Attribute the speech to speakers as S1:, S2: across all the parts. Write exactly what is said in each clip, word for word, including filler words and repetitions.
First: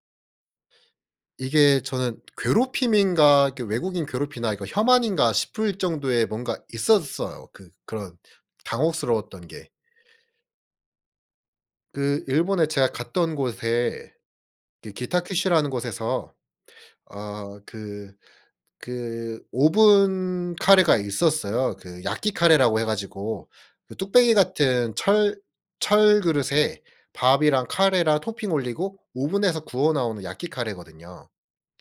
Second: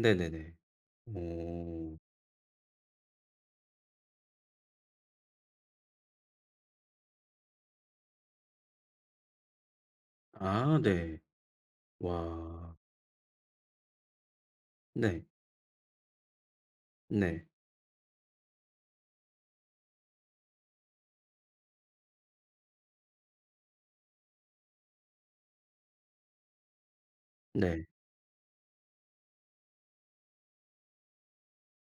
S1: 네네네.
S2: 이게
S1: 어.
S2: 저는 괴롭힘인가? 그 외국인 괴롭히나 이거 혐한인가? 싶을 정도의 뭔가 있었어요. 그 그런 당혹스러웠던 게
S1: 아 네.
S2: 그 일본에
S1: 와.
S2: 제가 갔던 곳에 그
S1: 네.
S2: 기타큐슈라는 곳에서
S1: 네.
S2: 어 그 그 오븐 카레가 있었어요. 그 야끼 카레라고 해 가지고 그 뚝배기 같은 철 철 그릇에 밥이랑,
S1: 네.
S2: 카레랑 토핑 올리고 오븐에서 구워나오는 야끼 카레거든요.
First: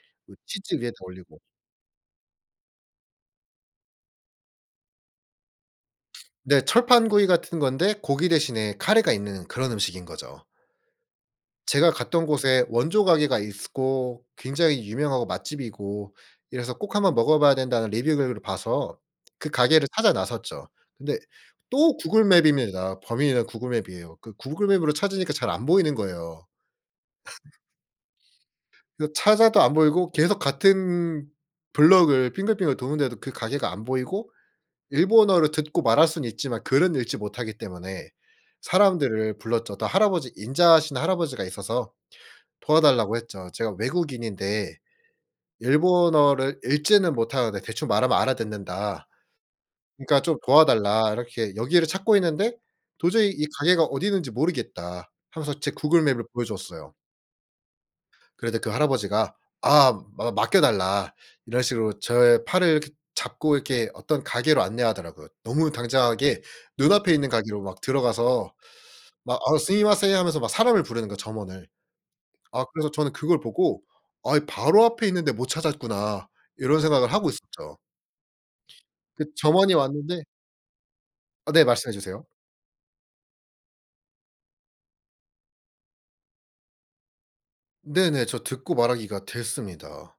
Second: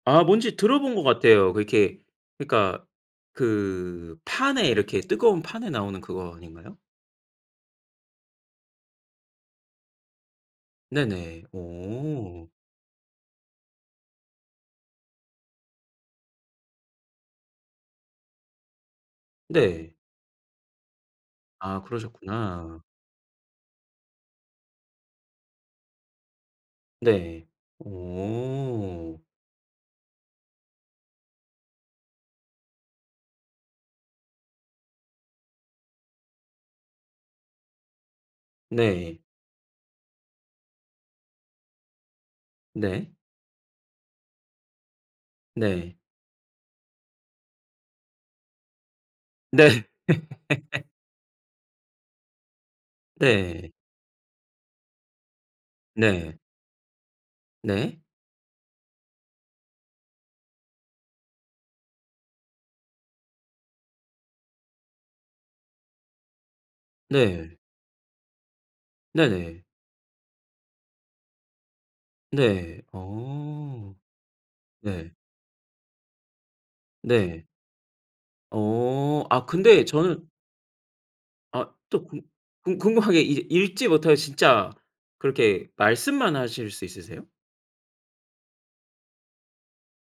S1: 아
S2: 그
S1: 뭔지
S2: 치즈 위에다
S1: 들어본 것
S2: 올리고
S1: 같아요. 그 이렇게 그니까 그 판에 이렇게 뜨거운 판에 나오는 그거
S2: 네
S1: 아닌가요?
S2: 철판구이 같은 건데 고기 대신에 카레가 있는 그런 음식인 거죠.
S1: 네네.
S2: 제가 갔던
S1: 오.
S2: 곳에 원조 가게가 있었고 굉장히 유명하고 맛집이고 이래서 꼭 한 번 먹어 봐야 된다는 리뷰 글을 봐서 그 가게를
S1: 네.
S2: 찾아 나섰죠. 근데
S1: 아
S2: 또 구글
S1: 그러셨구나.
S2: 맵입니다. 범인은 구글 맵이예요. 그 구글 맵으로 찾으니까 잘 안 보이는 거예요.
S1: 네.
S2: 그
S1: 오.
S2: 찾아도 안 보이고 계속 같은 블록을 빙글빙글 도는데도 그 가게가 안 보이고 일본어를 듣고 말할 수는 있지만 글은 읽지 못하기 때문에
S1: 네.
S2: 사람들을 불렀죠. 어떤 할아버지 인자하신, 할아버지가 있어서
S1: 네.
S2: 도와달라고 했죠. "제가 외국인인데
S1: 네.
S2: 일본어를 읽지는 못하는데 대충 말하면 알아듣는다.
S1: 네.
S2: 그러니까 좀 도와달라. 이렇게 여기를 찾고 있는데 도저히 이
S1: 네.
S2: 가게가 어디 있는지 모르겠다." 하면서 제 구글 맵을
S1: 네.
S2: 보여줬어요.
S1: 네.
S2: 그런데 그 할아버지가 아 맡 맡겨달라 이런 식으로 저의 팔을 이렇게 잡고 이렇게 어떤 가게로 안내하더라고요. 너무 당장하게 눈앞에 있는
S1: 네.
S2: 가게로 막 들어가서 막 "아
S1: 네네.
S2: 스미마센." 하면서 막 사람을 부르는 거야 점원을 아
S1: 네.
S2: 그래서 저는 그걸 보고
S1: 어.
S2: '아 이 바로 앞에
S1: 네.
S2: 있는데 못 찾았구나.' 이런 생각을 하고
S1: 네.
S2: 있었죠.
S1: 어.
S2: 그
S1: 아
S2: 점원이
S1: 근데
S2: 왔는데
S1: 저는
S2: 아 네
S1: 아
S2: 말씀해
S1: 또 궁
S2: 주세요.
S1: 궁 궁금한 게 이제 읽지 못하고 진짜 그렇게 말씀만 하실 수 있으세요?
S2: 네네. 저 듣고 말하기가 됐습니다.